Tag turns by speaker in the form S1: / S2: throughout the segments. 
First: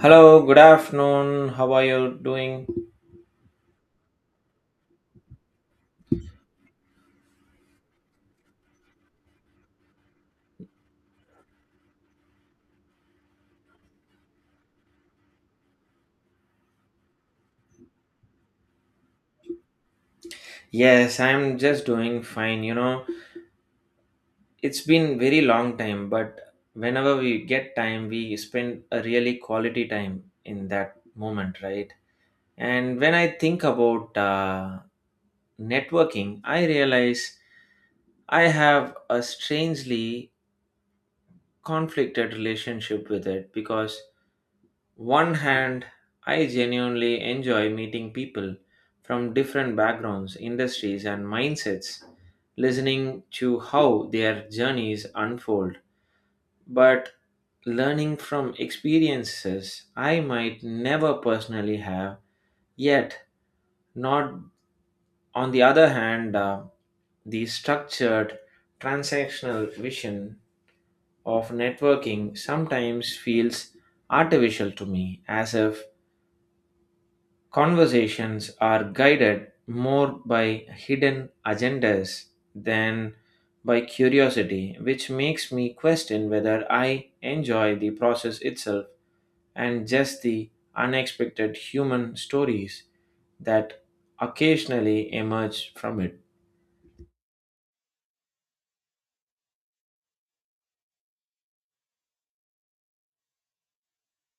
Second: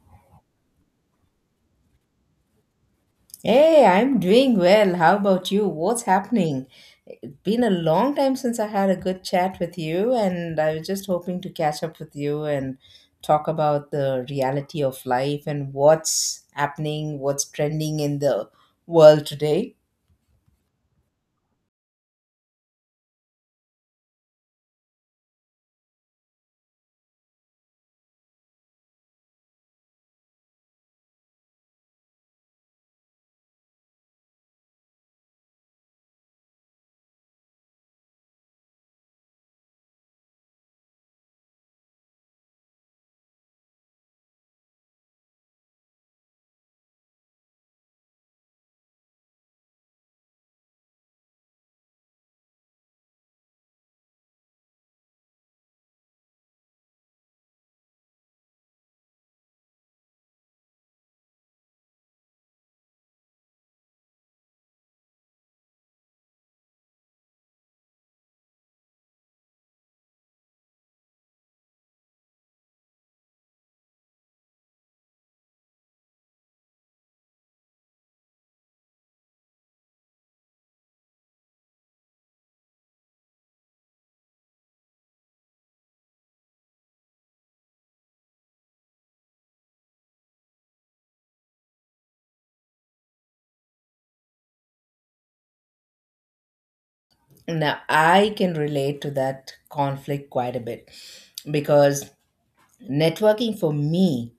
S1: Hello, good afternoon. How are you doing?
S2: Hey, I'm doing well. How about you? What's happening? It's been a long time since I had a good chat with you, and I was just hoping to catch up with you and talk about the reality of life and what's happening, what's trending in the world today.
S1: Yes, I'm just doing fine. You know, it's been very long time, but whenever we get time, we spend a really quality time in that moment, right? And when I think about networking, I realize I have a strangely conflicted relationship with it because one hand, I genuinely enjoy meeting people from different backgrounds, industries, and mindsets, listening to how their journeys unfold, but learning from experiences I might never personally have. Yet, not on the other hand, the structured transactional vision of networking sometimes feels artificial to me, as if conversations are guided more by hidden agendas than by curiosity, which makes me question whether I enjoy the process itself and just the unexpected human stories that occasionally emerge from it.
S2: Now, I can relate to that conflict quite a bit because networking for me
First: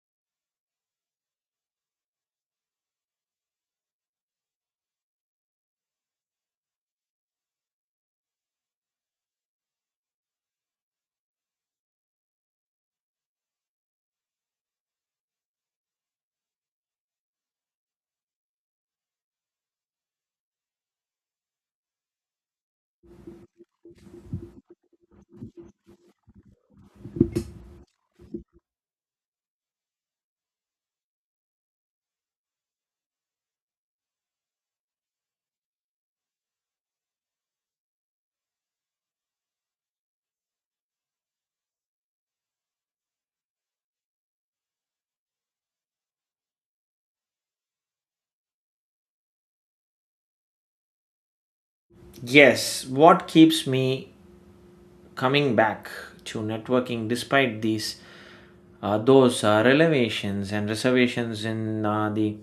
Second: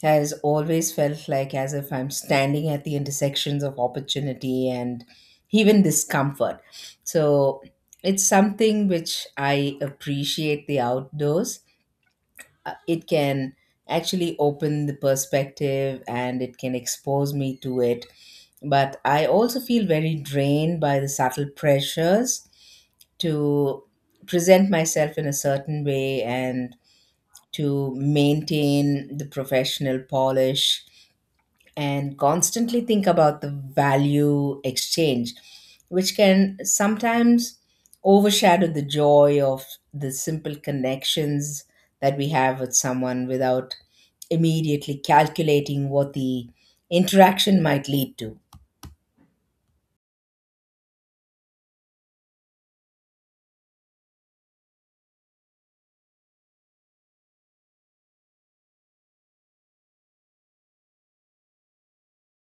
S2: has always felt like as if I'm standing at the intersections of opportunity and even discomfort. So it's something which I appreciate the outdoors. It can actually open the perspective and it can expose me to it. But I also feel very drained by the subtle pressures to present myself in a certain way and to maintain the professional polish and constantly think about the value exchange, which can sometimes overshadow the joy of the simple connections that we have with someone without immediately calculating what the interaction might lead to.
S1: Yes, what keeps me coming back to networking despite these those revelations and reservations in the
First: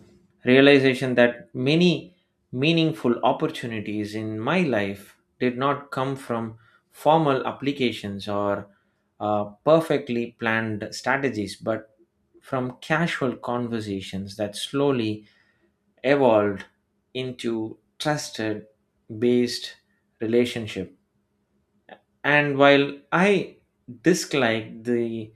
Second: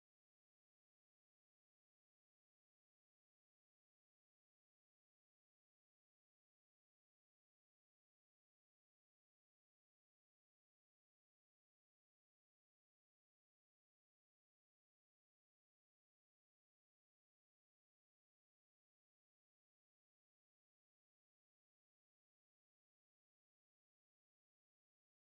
S1: realization that many meaningful opportunities in my life did not come from formal applications or perfectly planned strategies, but from casual conversations that slowly evolved into trusted based relationship. And while I dislike the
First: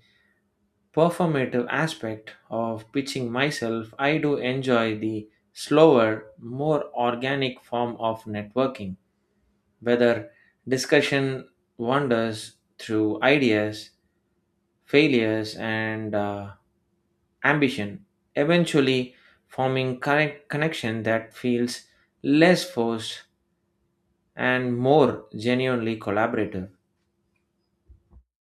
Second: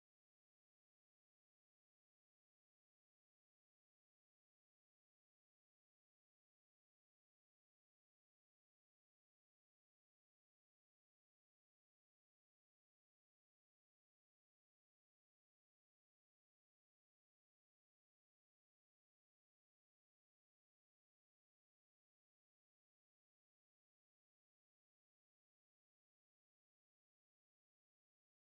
S1: performative aspect of pitching myself, I do enjoy the slower, more organic form of networking, whether discussion wanders through ideas, failures, and ambition, eventually forming correct connection that feels less forced and more genuinely collaborative.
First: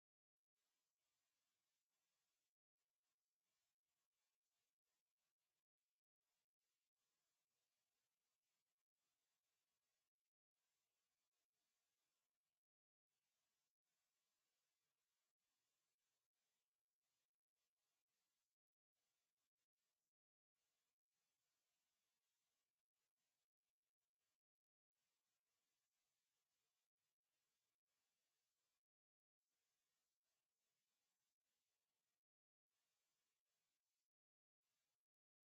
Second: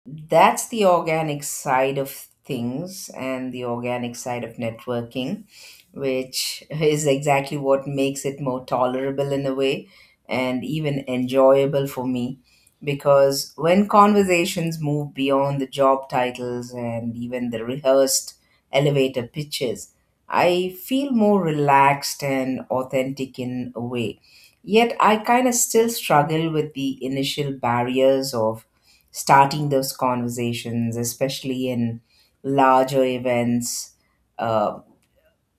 S2: That's the organic side of things and the organic side of networking, which is exactly what makes it more tolerable in a way and even enjoyable for me. Because when conversations move beyond the job titles and even the rehearsed elevator pitches, I feel more relaxed and authentic in a way. Yet I kind of still struggle with the initial barriers of starting those conversations, especially in larger events, uh,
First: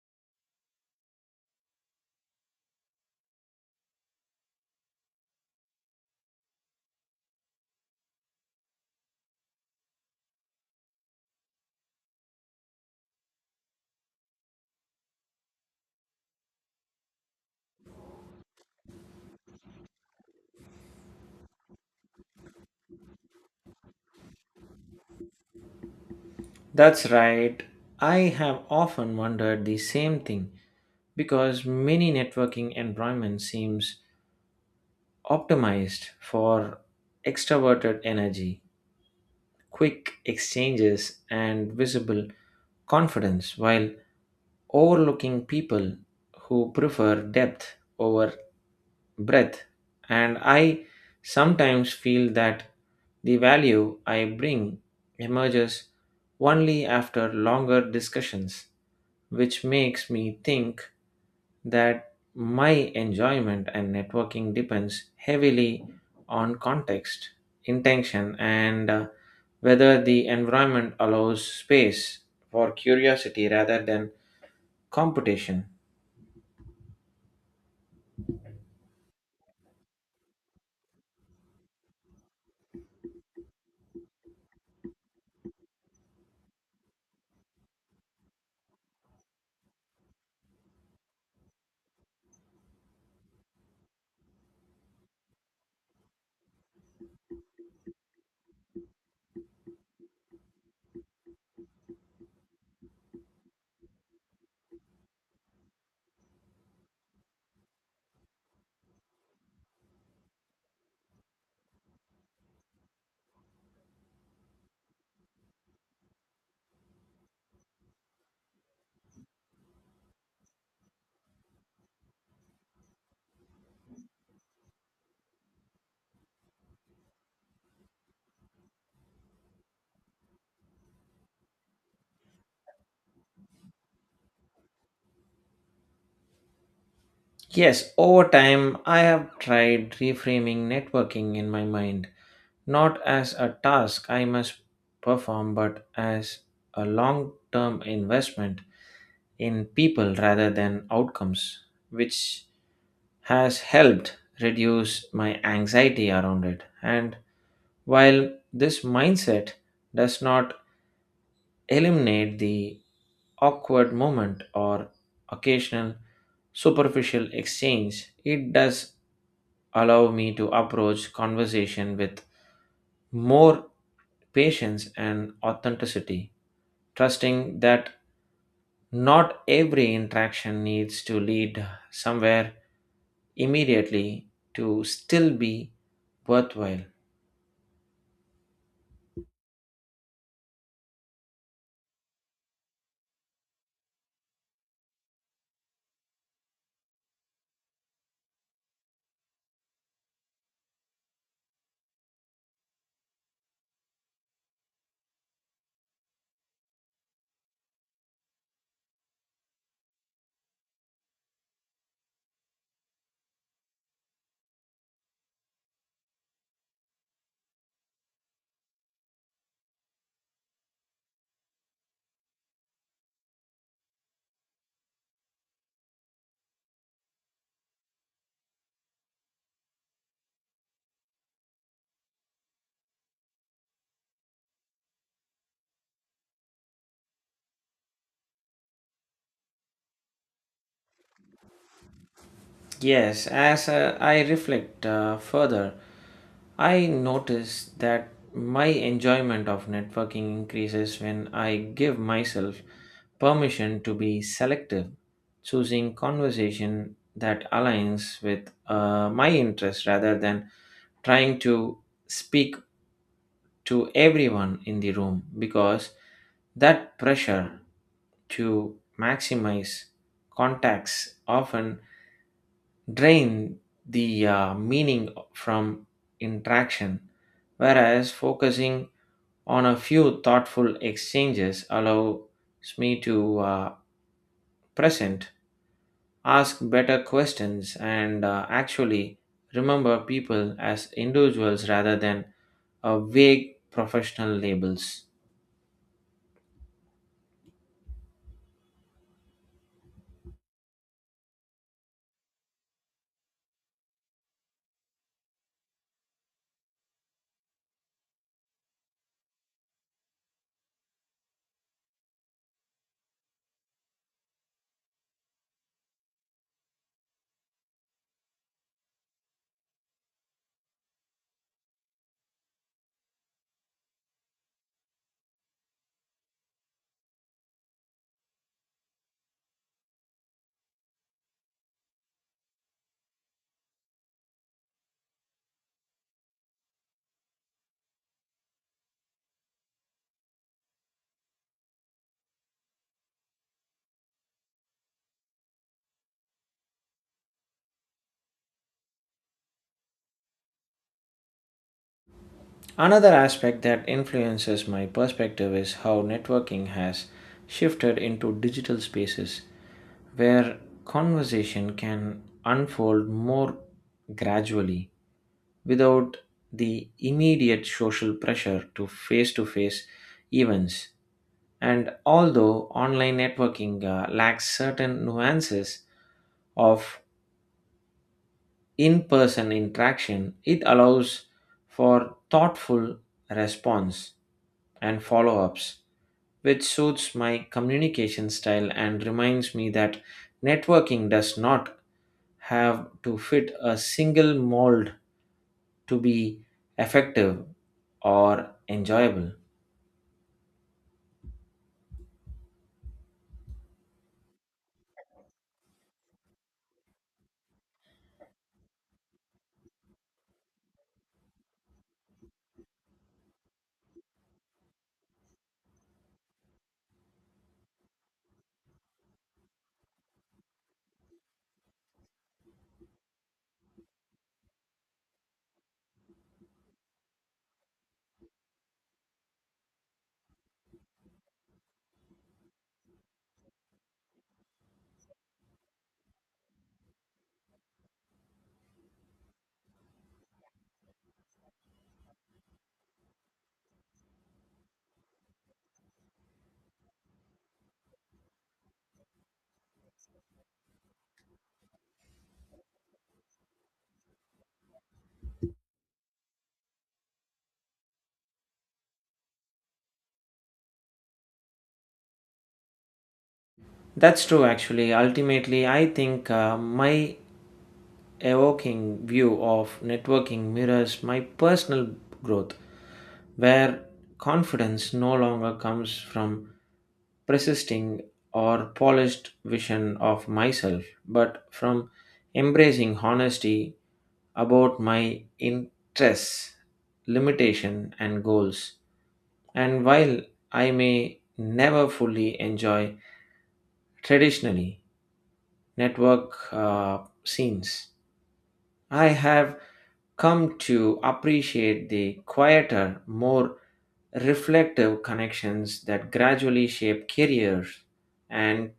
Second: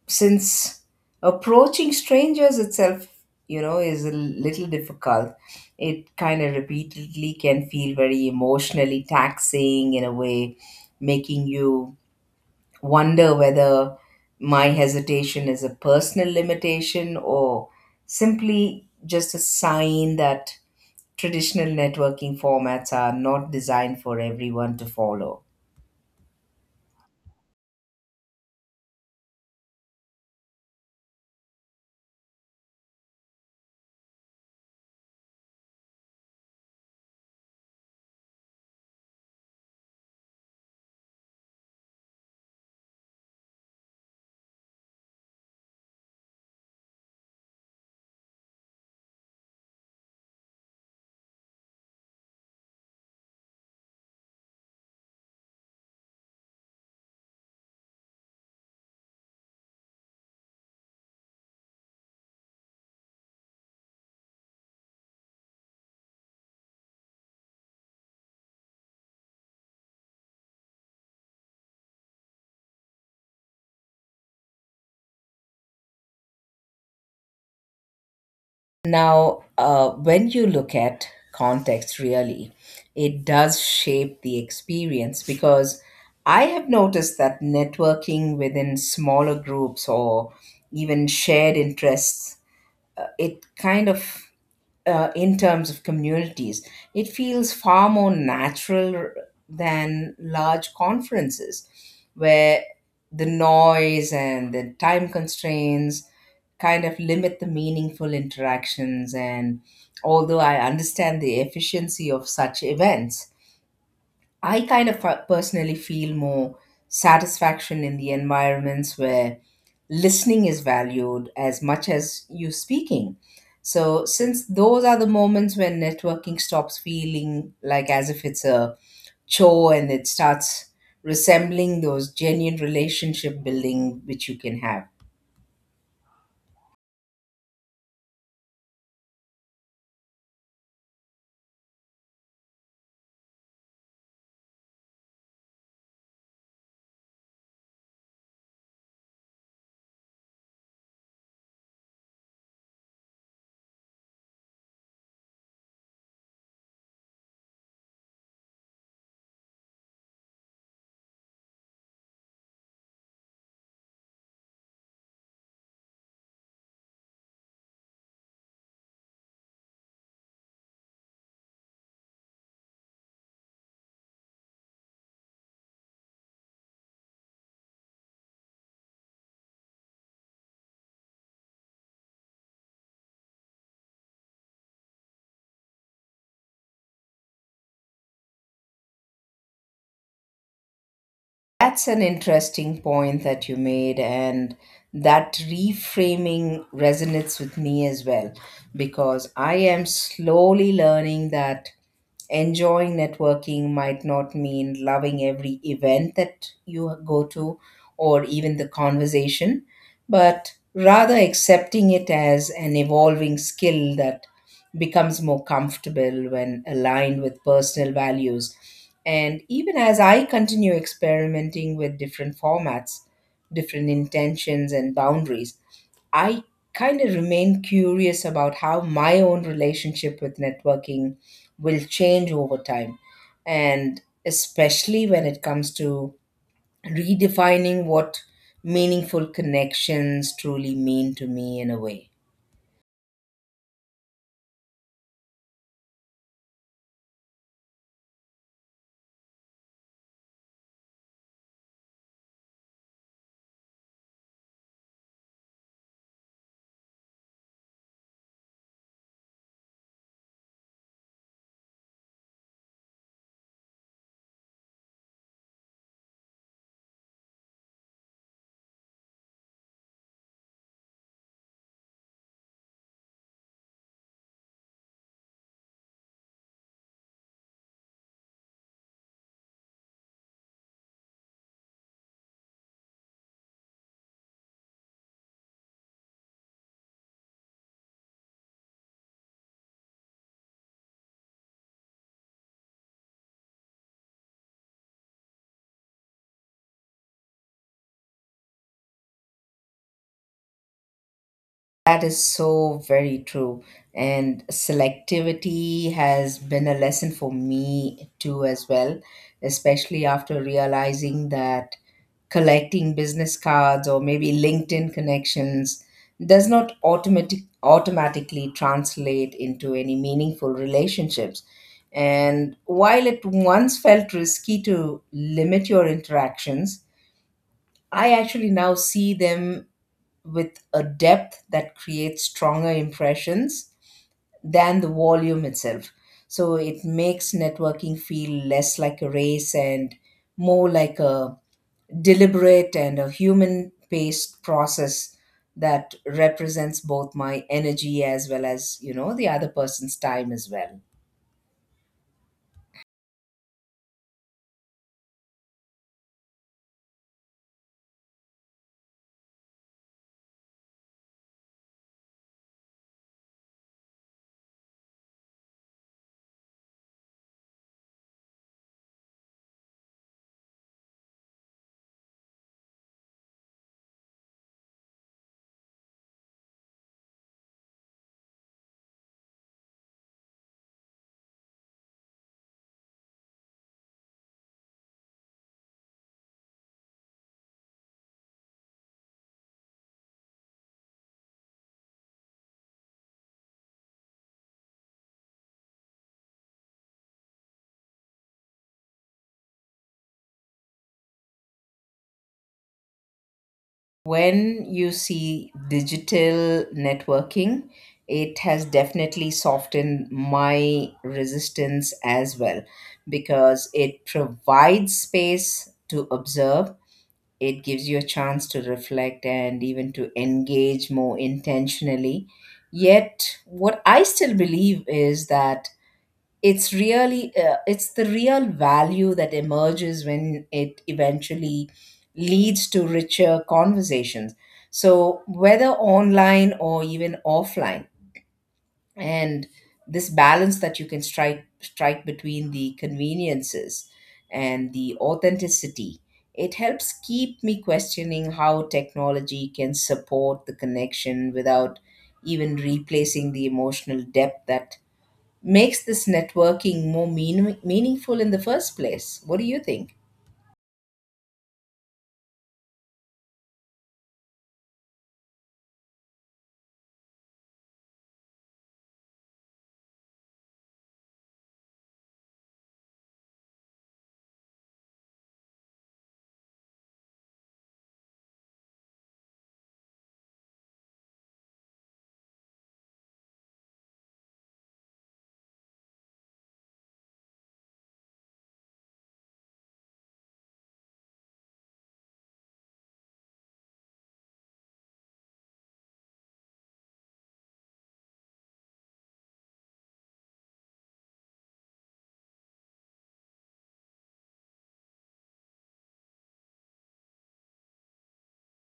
S2: since approaching strangers itself, is a little difficult. It kind of repeatedly can feel very emotionally taxing in a way, making you wonder whether my hesitation is a personal limitation or simply just a sign that traditional networking formats are not designed for everyone to follow.
S1: That's right. I have often wondered the same thing because many networking environments seems optimized for extroverted energy, quick exchanges and visible confidence while overlooking people who prefer depth over breadth, and I sometimes feel that the value I bring emerges only after longer discussions, which makes me think that my enjoyment and networking depends heavily on context, intention, and whether the environment allows space for curiosity rather than competition.
S2: Now, when you look at context, really, it does shape the experience because I have noticed that networking within smaller groups or even shared interests it kind of in terms of communities it feels far more natural than large conferences where the noise and the time constraints kind of limit the meaningful interactions, and although I understand the efficiency of such events I kind of personally feel more satisfaction in the environments where listening is valued as much as you speaking. So, since those are the moments when networking stops feeling like as if it's a chore and it starts resembling those genuine relationship building which you can have.
S1: Yes, over time, I have tried reframing networking in my mind, not as a task I must perform, but as a long term investment in people rather than outcomes, which has helped reduce my anxiety around it. And while this mindset does not eliminate the awkward moment or occasional superficial exchange, it does allow me to approach conversation with more patience and authenticity, trusting that not every interaction needs to lead somewhere immediately to still be worthwhile.
S2: That's an interesting point that you made, and that reframing resonates with me as well because I am slowly learning that enjoying networking might not mean loving every event that you go to or even the conversation, but rather accepting it as an evolving skill that becomes more comfortable when aligned with personal values. And even as I continue experimenting with different formats, different intentions, and boundaries, I kind of remain curious about how my own relationship with networking will change over time. And especially when it comes to redefining what meaningful connections truly mean to me in a way.
S1: Yes, as I reflect further, I notice that my enjoyment of networking increases when I give myself permission to be selective, choosing conversation that aligns with my interests rather than trying to speak to everyone in the room because that pressure to maximize contacts often drain the meaning from interaction, whereas focusing on a few thoughtful exchanges allows me to present, ask better questions, and actually remember people as individuals rather than vague professional labels.
S2: That is so very true. And selectivity has been a lesson for me too, as well, especially after realizing that collecting business cards or maybe LinkedIn connections does not automatically translate into any meaningful relationships. And while it once felt risky to limit your interactions, I actually now see them with a depth that creates stronger impressions than the volume itself. So it makes networking feel less like a race and more like a deliberate and a human paced process that represents both my energy as well as the other person's time as well.
S1: Another aspect that influences my perspective is how networking has shifted into digital spaces where conversation can unfold more gradually without the immediate social pressure to face events. And although online networking lacks certain nuances of in person interaction, it allows for thoughtful response and follow ups, which suits my communication style and reminds me that networking does not have to fit a single mold to be effective or enjoyable.
S2: When you see digital networking, it has definitely softened my resistance as well because it provides space to observe. It gives you a chance to reflect and even to engage more intentionally. Yet, what I still believe is that it's the real value that emerges when it eventually leads to richer conversations, so whether online or even offline, and this balance that you can strike between the conveniences and the authenticity, it helps keep me questioning how technology can support the connection without even replacing the emotional depth that makes this networking more meaningful in the first place. What do you think?
S1: That's true, actually. Ultimately, I think my evoking view of networking mirrors my personal growth, where confidence no longer comes from persisting or polished vision of myself, but from embracing honesty about my interests, limitation, and goals. And while I may never fully enjoy traditionally network scenes, I have come to appreciate the quieter, more reflective connections that gradually shape careers and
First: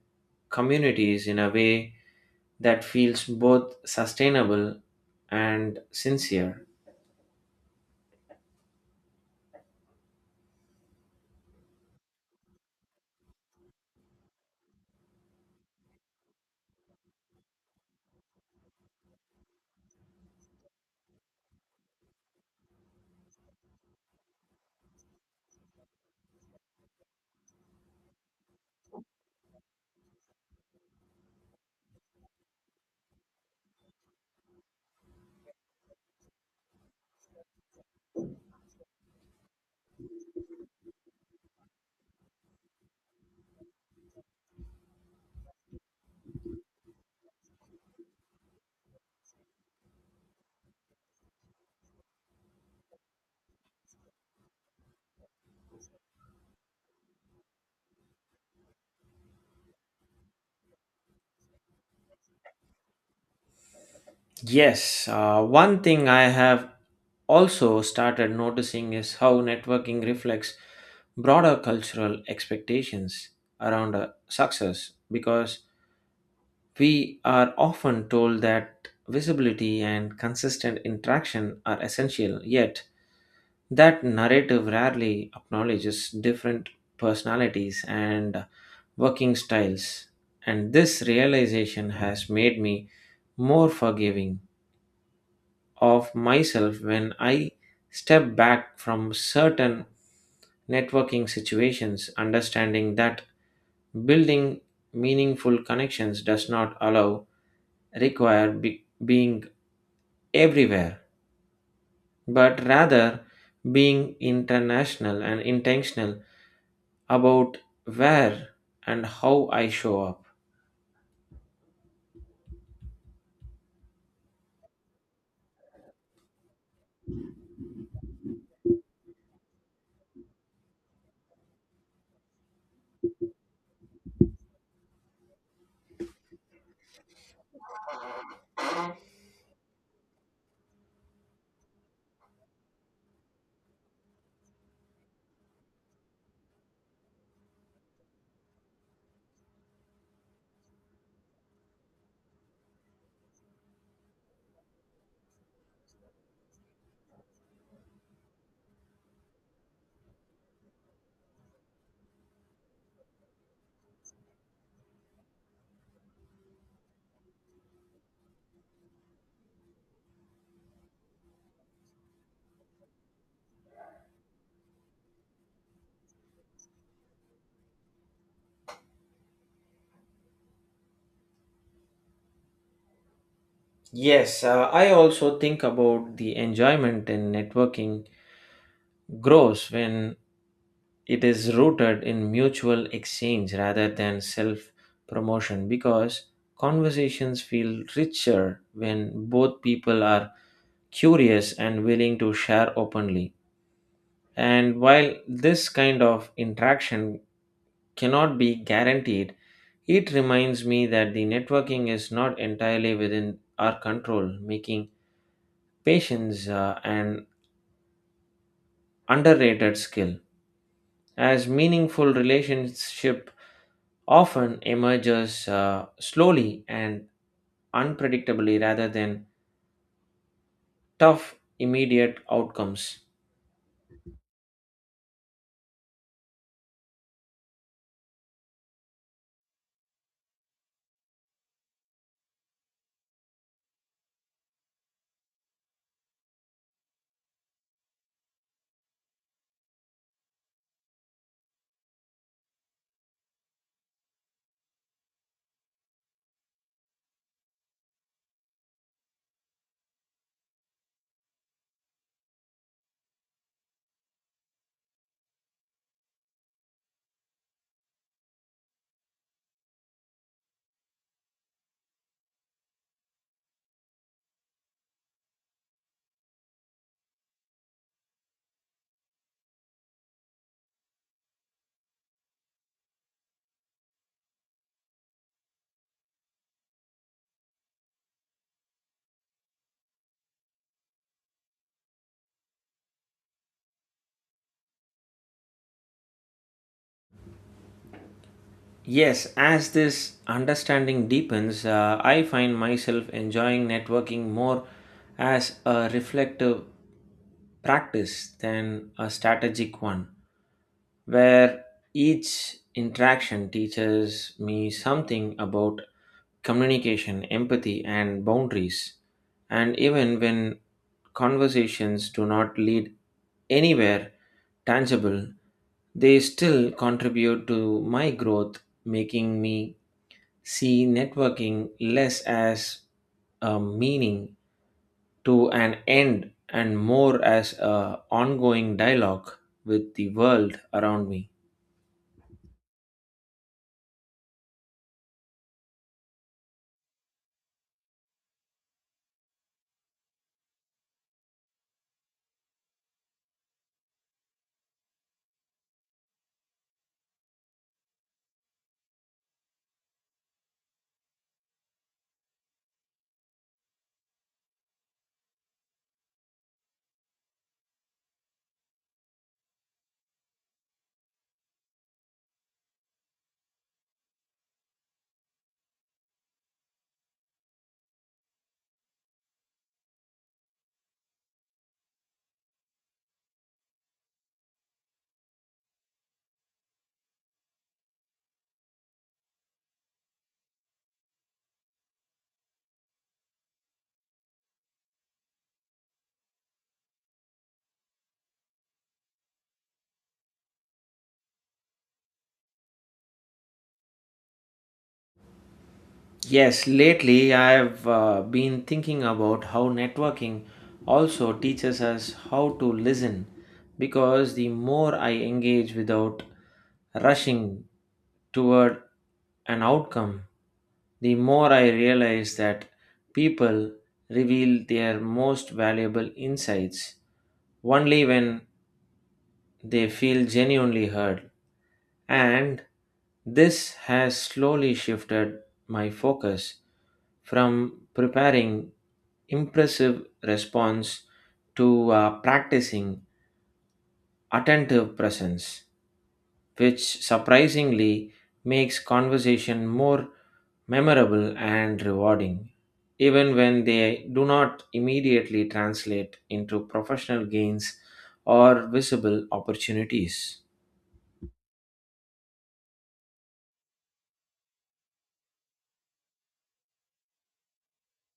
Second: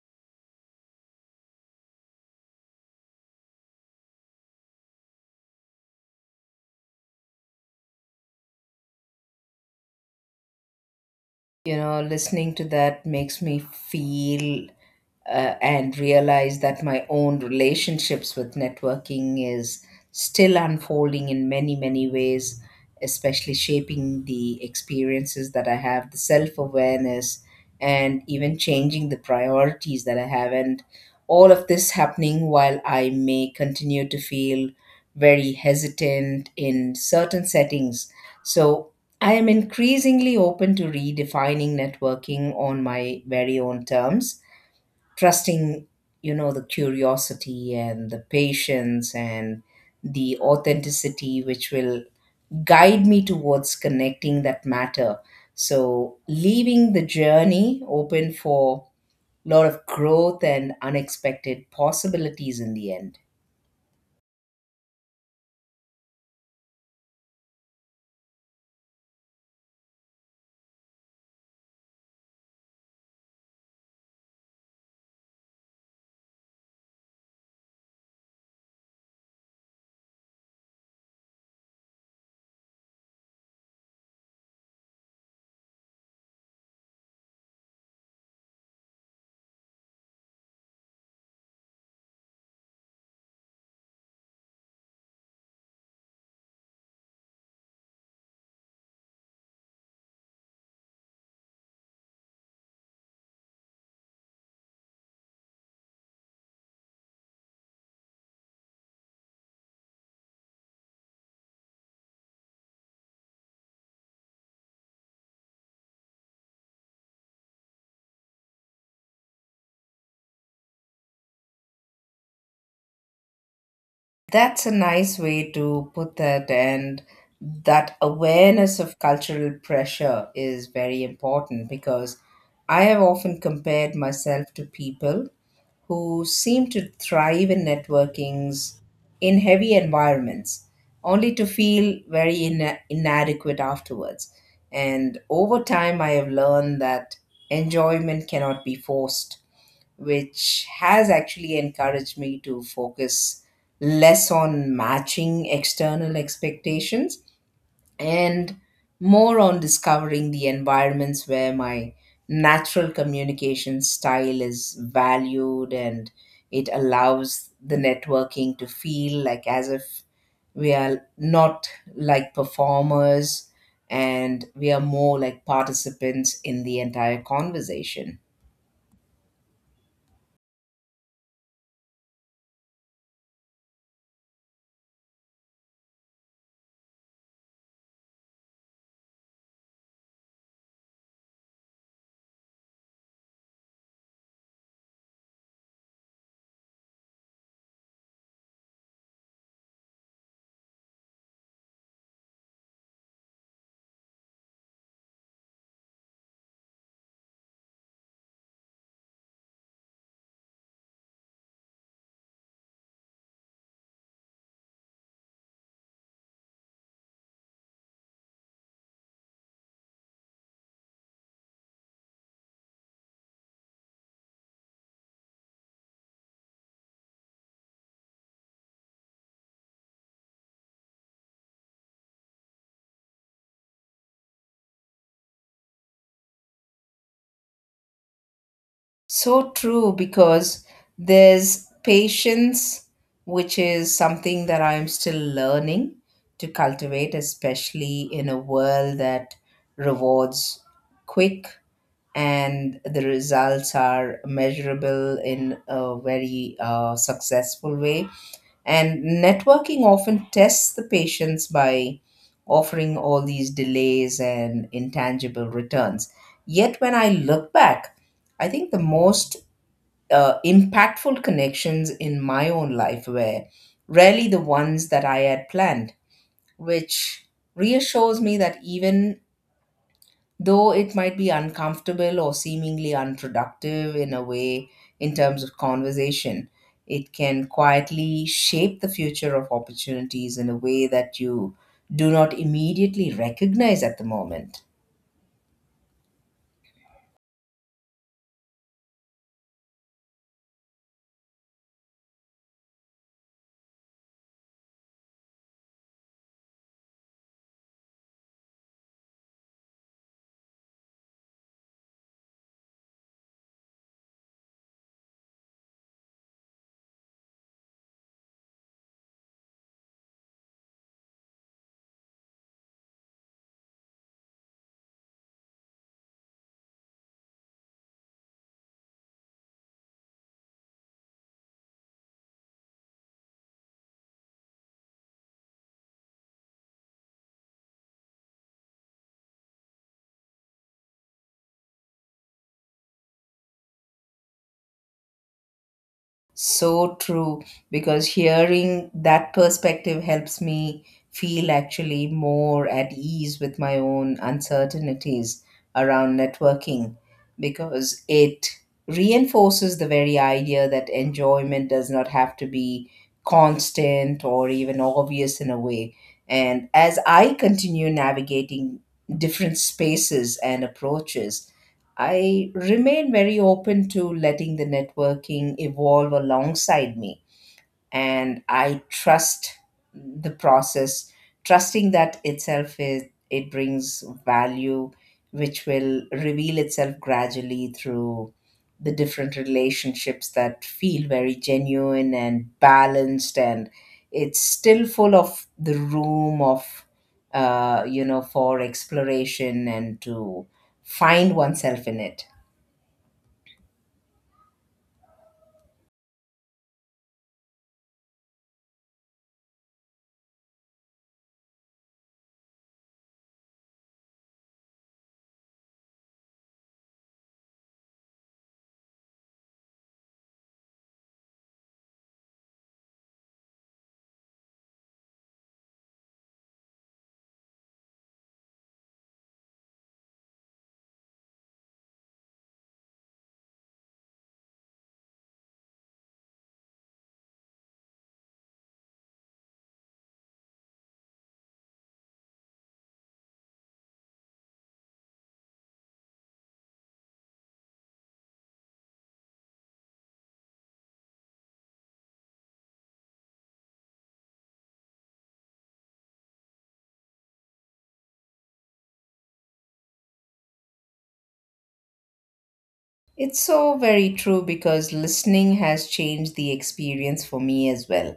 S1: communities in a way that feels both sustainable and sincere.
S2: You know, listening to that makes me feel and realize that my own relationships with networking is still unfolding in many many ways, especially shaping the experiences that I have, the self-awareness and even changing the priorities that I have, and all of this happening while I may continue to feel very hesitant in certain settings. So I am increasingly open to redefining networking on my very own terms, trusting, the curiosity and the patience and the authenticity which will guide me towards connecting that matter. So, leaving the journey open for a lot of growth and unexpected possibilities in the end.
S1: Yes, one thing I have also started noticing is how networking reflects broader cultural expectations around success because we are often told that visibility and consistent interaction are essential, yet, that narrative rarely acknowledges different personalities and working styles. And this realization has made me more forgiving of myself when I step back from certain networking situations, understanding that building meaningful connections does not allow require being everywhere, but rather being international and intentional about where and how I show up.
S2: That's a nice way to put that, and that awareness of cultural pressure is very important because I have often compared myself to people who seem to thrive in networkings in heavy environments, only to feel very inadequate afterwards. And over time, I have learned that enjoyment cannot be forced, which has actually encouraged me to focus less on matching external expectations and more on discovering the environments where my natural communication style is valued, and it allows the networking to feel like as if we are not like performers and we are more like participants in the entire conversation.
S1: Yes, I also think about the enjoyment in networking grows when it is rooted in mutual exchange rather than self promotion because conversations feel richer when both people are curious and willing to share openly. And while this kind of interaction cannot be guaranteed, it reminds me that the networking is not entirely within our control, making patience an underrated skill. As meaningful relationship often emerges slowly and unpredictably rather than tough, immediate outcomes.
S2: So true, because there's patience, which is something that I'm still learning to cultivate, especially in a world that rewards quick and the results are measurable in a very successful way. And networking often tests the patience by offering all these delays and intangible returns. Yet, when I look back, I think the most impactful connections in my own life were rarely the ones that I had planned, which reassures me that even though it might be uncomfortable or seemingly unproductive in a way in terms of conversation, it can quietly shape the future of opportunities in a way that you do not immediately recognize at the moment.
S1: Yes, as this understanding deepens, I find myself enjoying networking more as a reflective practice than a strategic one, where each interaction teaches me something about communication, empathy, and boundaries. And even when conversations do not lead anywhere tangible, they still contribute to my growth, making me see networking less as a meaning to an end and more as a ongoing dialogue with the world around me.
S2: So true, because hearing that perspective helps me feel actually more at ease with my own uncertainties around networking, because it reinforces the very idea that enjoyment does not have to be constant or even obvious in a way. And as I continue navigating different spaces and approaches, I remain very open to letting the networking evolve alongside me. And I trust the process, trusting that itself is, it brings value, which will reveal itself gradually through the different relationships that feel very genuine and balanced. And it's still full of the room of, for exploration and to find oneself in it.
S1: Yes, lately I've been thinking about how networking also teaches us how to listen because the more I engage without rushing toward an outcome, the more I realize that people reveal their most valuable insights only when they feel genuinely heard. And this has slowly shifted my focus from preparing impressive response to practicing attentive presence, which surprisingly makes conversation more memorable and rewarding, even when they do not immediately translate into professional gains or visible opportunities.
S2: It's so very true because listening has changed the experience for me as well.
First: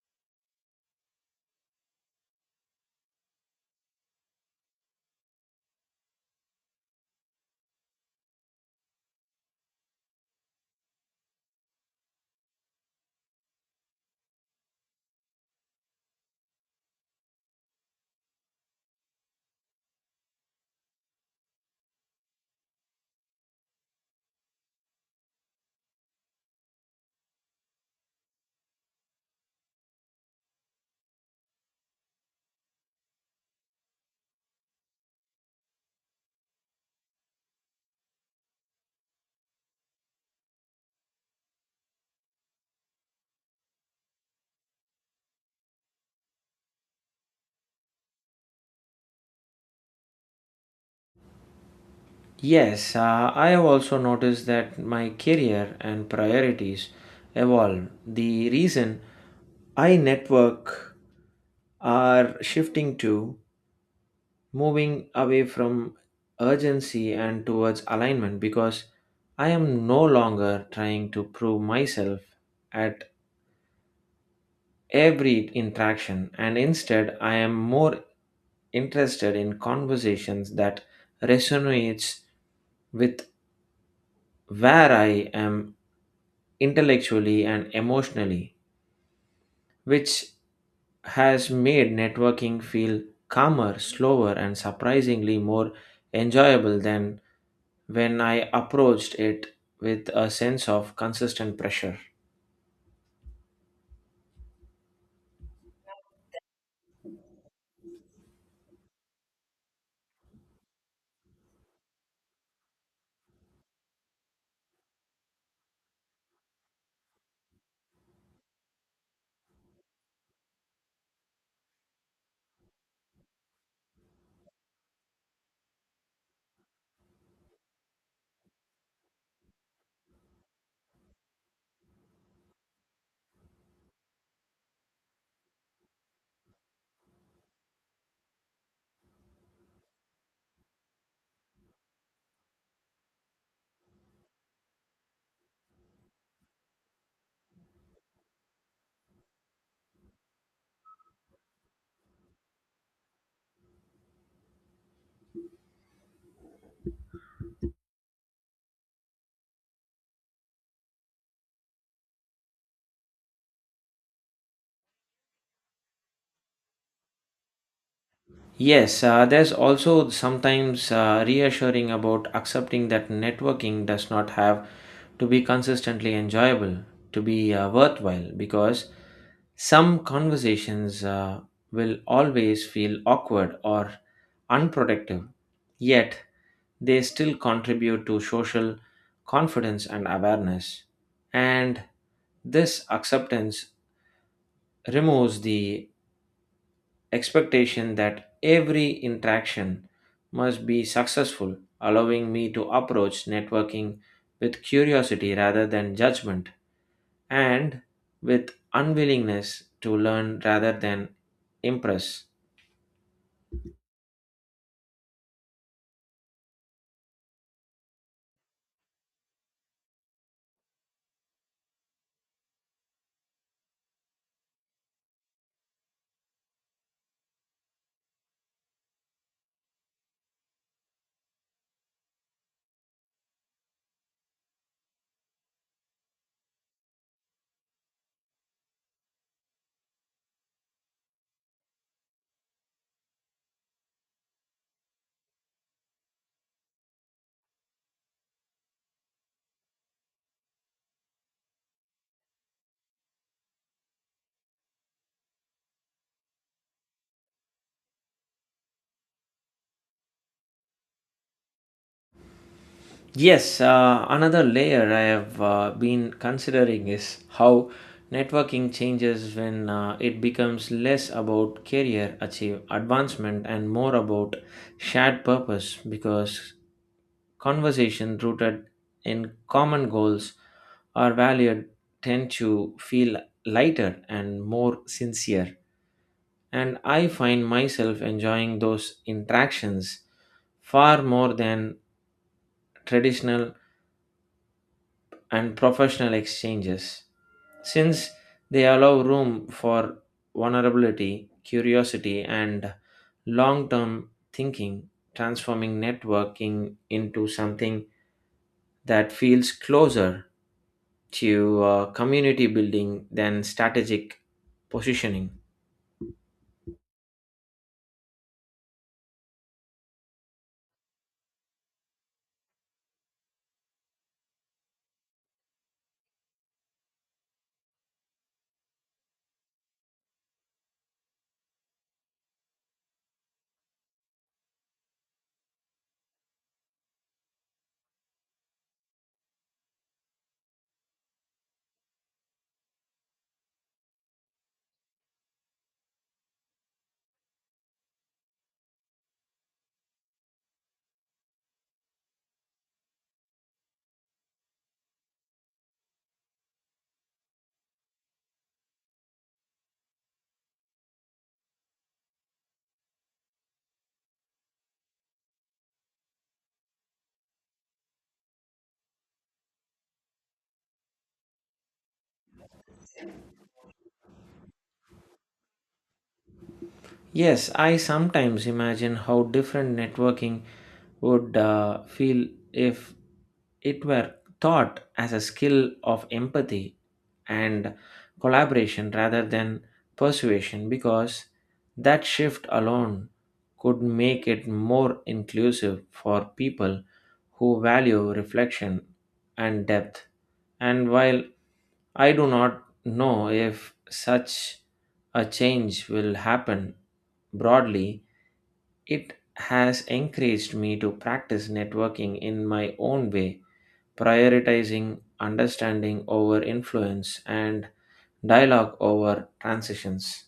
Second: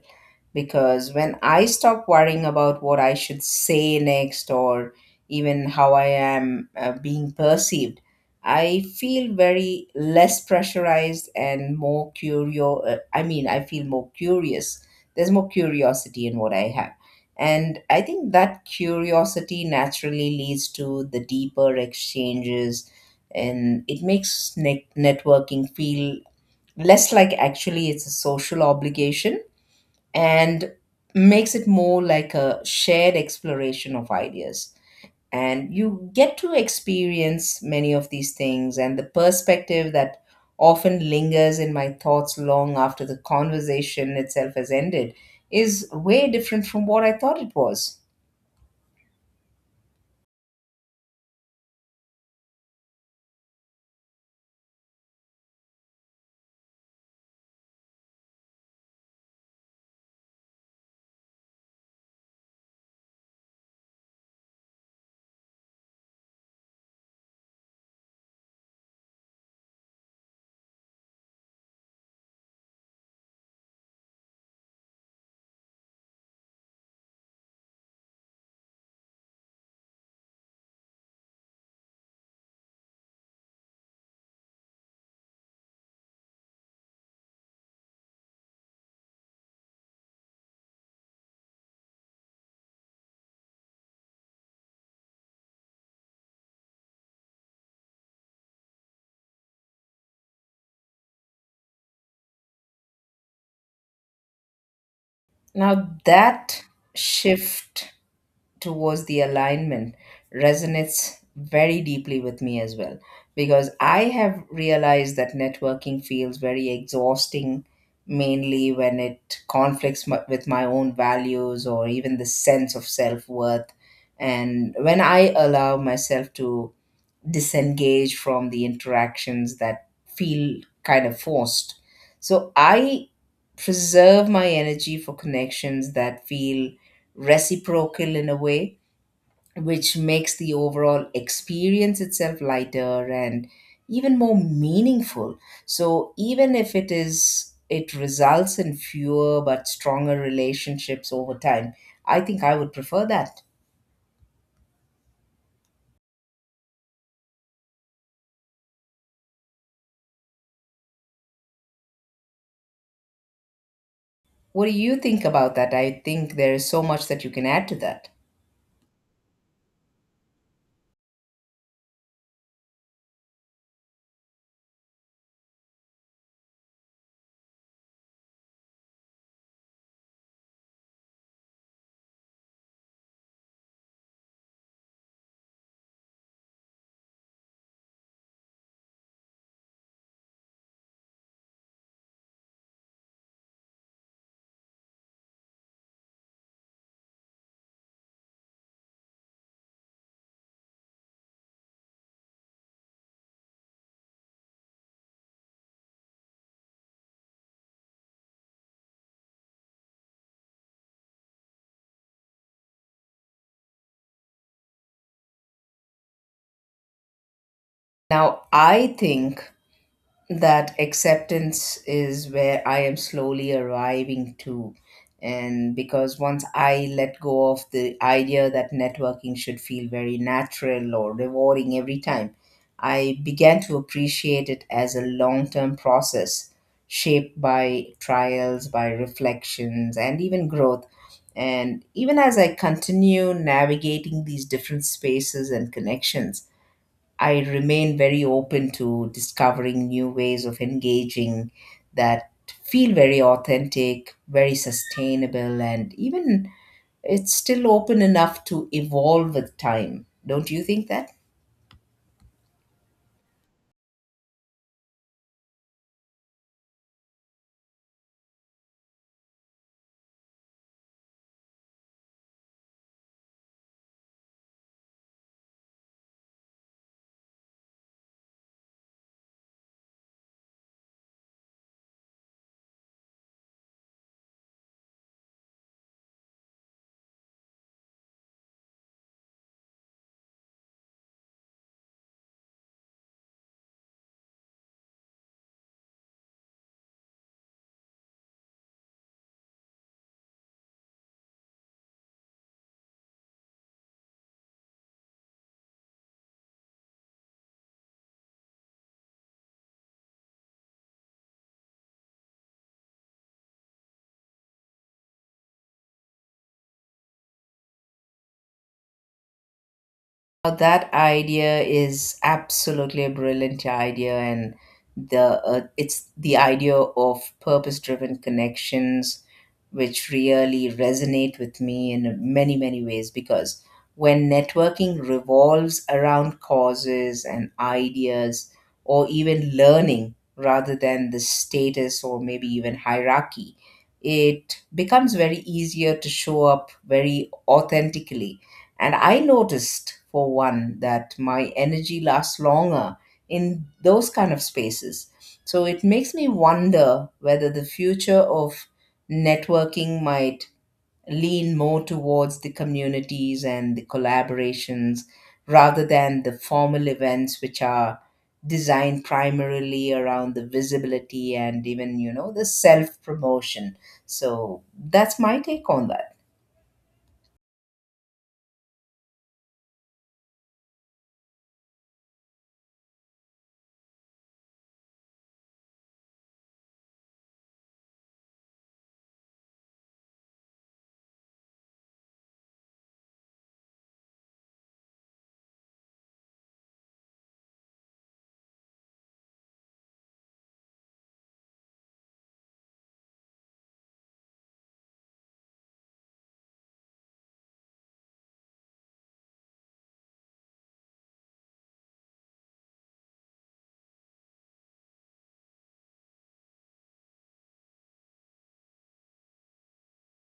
S2: Because when I stop worrying about what I should say next or even how I am being perceived, I feel very less pressurized and more curio. I mean, I feel more curious. There's more curiosity in what I have. And I think that curiosity naturally leads to the deeper exchanges, and it makes networking feel less like actually it's a social obligation and makes it more like a shared exploration of ideas, and you get to experience many of these things and the perspective that often lingers in my thoughts long after the conversation itself has ended is way different from what I thought it was.
S1: Yes, I have also noticed that my career and priorities evolve. The reason I network are shifting to moving away from urgency and towards alignment because I am no longer trying to prove myself at every interaction, and instead I am more interested in conversations that resonates with where I am intellectually and emotionally, which has made networking feel calmer, slower, and surprisingly more enjoyable than when I approached it with a sense of consistent pressure.
S2: Now that shift towards the alignment resonates very deeply with me as well because I have realized that networking feels very exhausting mainly when it with my own values or even the sense of self-worth, and when I allow myself to disengage from the interactions that feel kind of forced, so I preserve my energy for connections that feel reciprocal in a way, which makes the overall experience itself lighter and even more meaningful. So even if it is it results in fewer but stronger relationships over time, I think I would prefer that. What do you think about that? I think there is so much that you can add to that.
S1: Yes, there's also sometimes reassuring about accepting that networking does not have to be consistently enjoyable, to be worthwhile, because some conversations will always feel awkward or unproductive, yet they still contribute to social confidence and awareness. And this acceptance removes the expectation that every interaction must be successful, allowing me to approach networking with curiosity rather than judgment and with unwillingness to learn rather than impress.
S2: Now, I think that acceptance is where I am slowly arriving to. And because once I let go of the idea that networking should feel very natural or rewarding every time, I began to appreciate it as a long term process shaped by trials, by reflections, and even growth. And even as I continue navigating these different spaces and connections, I remain very open to discovering new ways of engaging that feel very authentic, very sustainable, and even it's still open enough to evolve with time. Don't you think that?
S1: Yes, another layer I have been considering is how networking changes when it becomes less about career achieve advancement and more about shared purpose because conversation rooted in common goals are valued tend to feel lighter and more sincere, and I find myself enjoying those interactions far more than traditional and professional exchanges, since they allow room for vulnerability, curiosity, and long term thinking, transforming networking into something that feels closer to community building than strategic positioning.
S2: Now that idea is absolutely a brilliant idea, and the it's the idea of purpose-driven connections, which really resonate with me in many many ways. Because when networking revolves around causes and ideas, or even learning rather than the status or maybe even hierarchy, it becomes very easier to show up very authentically, and I noticed, for one, that my energy lasts longer in those kind of spaces. So it makes me wonder whether the future of networking might lean more towards the communities and the collaborations rather than the formal events which are designed primarily around the visibility and even the self promotion. So that's my take on that.
S1: Yes, I sometimes imagine how different networking would feel if it were taught as a skill of empathy and collaboration rather than persuasion because that shift alone could make it more inclusive for people who value reflection and depth, and while I do not know if such a change will happen broadly, it has encouraged me to practice networking in my own way, prioritizing understanding over influence and dialogue over transitions.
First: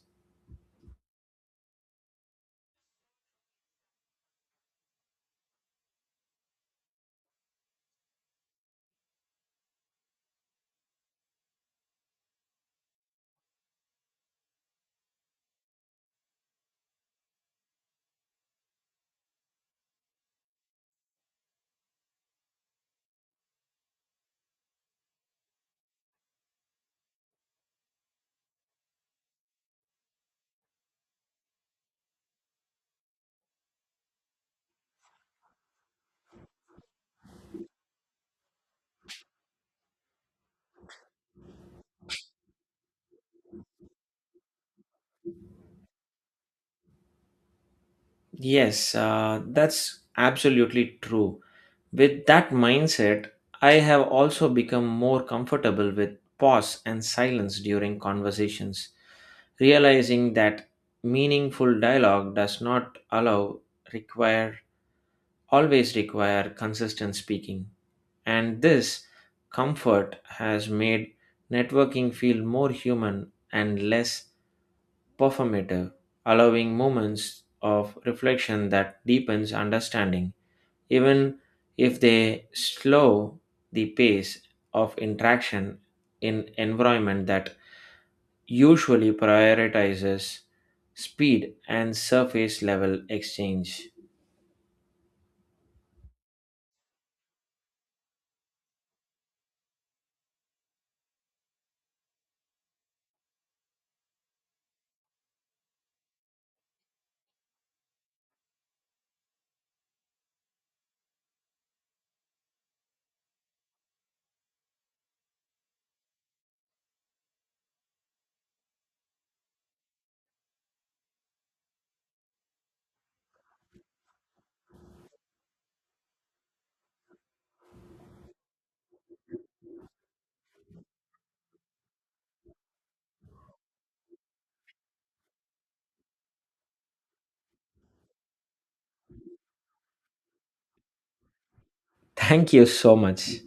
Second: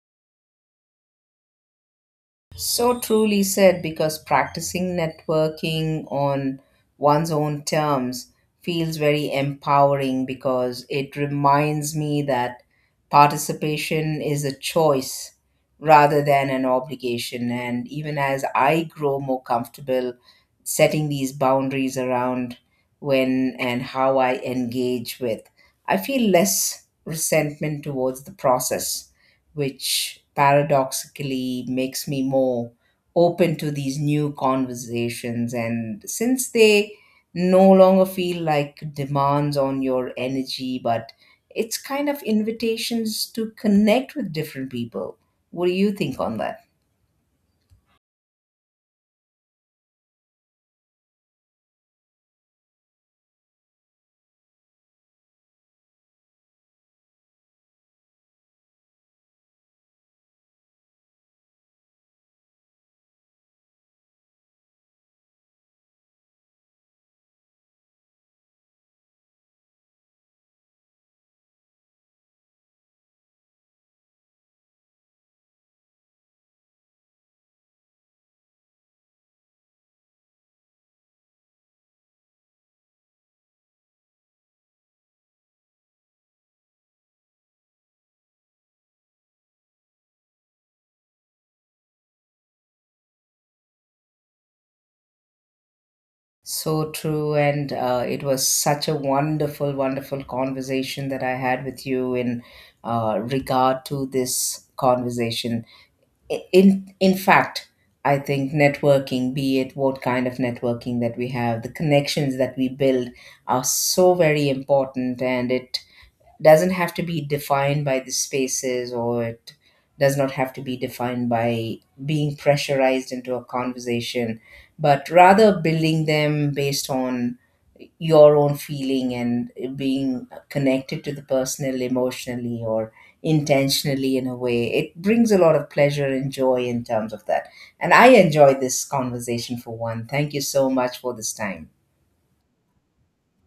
S2: So truly said, because practicing networking on one's own terms feels very empowering because it reminds me that participation is a choice rather than an obligation. And even as I grow more comfortable setting these boundaries around when and how I engage with, I feel less resentment towards the process which paradoxically makes me more open to these new conversations. And since they no longer feel like demands on your energy, but it's kind of invitations to connect with different people. What do you think on that?
S1: Yes, that's absolutely true. With that mindset, I have also become more comfortable with pause and silence during conversations, realizing that meaningful dialogue does not allow require always require consistent speaking. And this comfort has made networking feel more human and less performative, allowing moments of reflection that deepens understanding, even if they slow the pace of interaction in environment that usually prioritizes speed and surface level exchange.
S2: So true, and it was such a wonderful, wonderful conversation that I had with you in regard to this conversation. In fact, I think networking, be it what kind of networking that we have, the connections that we build are so very important, and it doesn't have to be defined by the spaces or it does not have to be defined by being pressurized into a conversation, but rather building them based on your own feeling and being connected to the personal emotionally or intentionally in a way, it brings a lot of pleasure and joy in terms of that, and I enjoy this conversation for one. Thank you so much for this time.
S1: Thank you so much.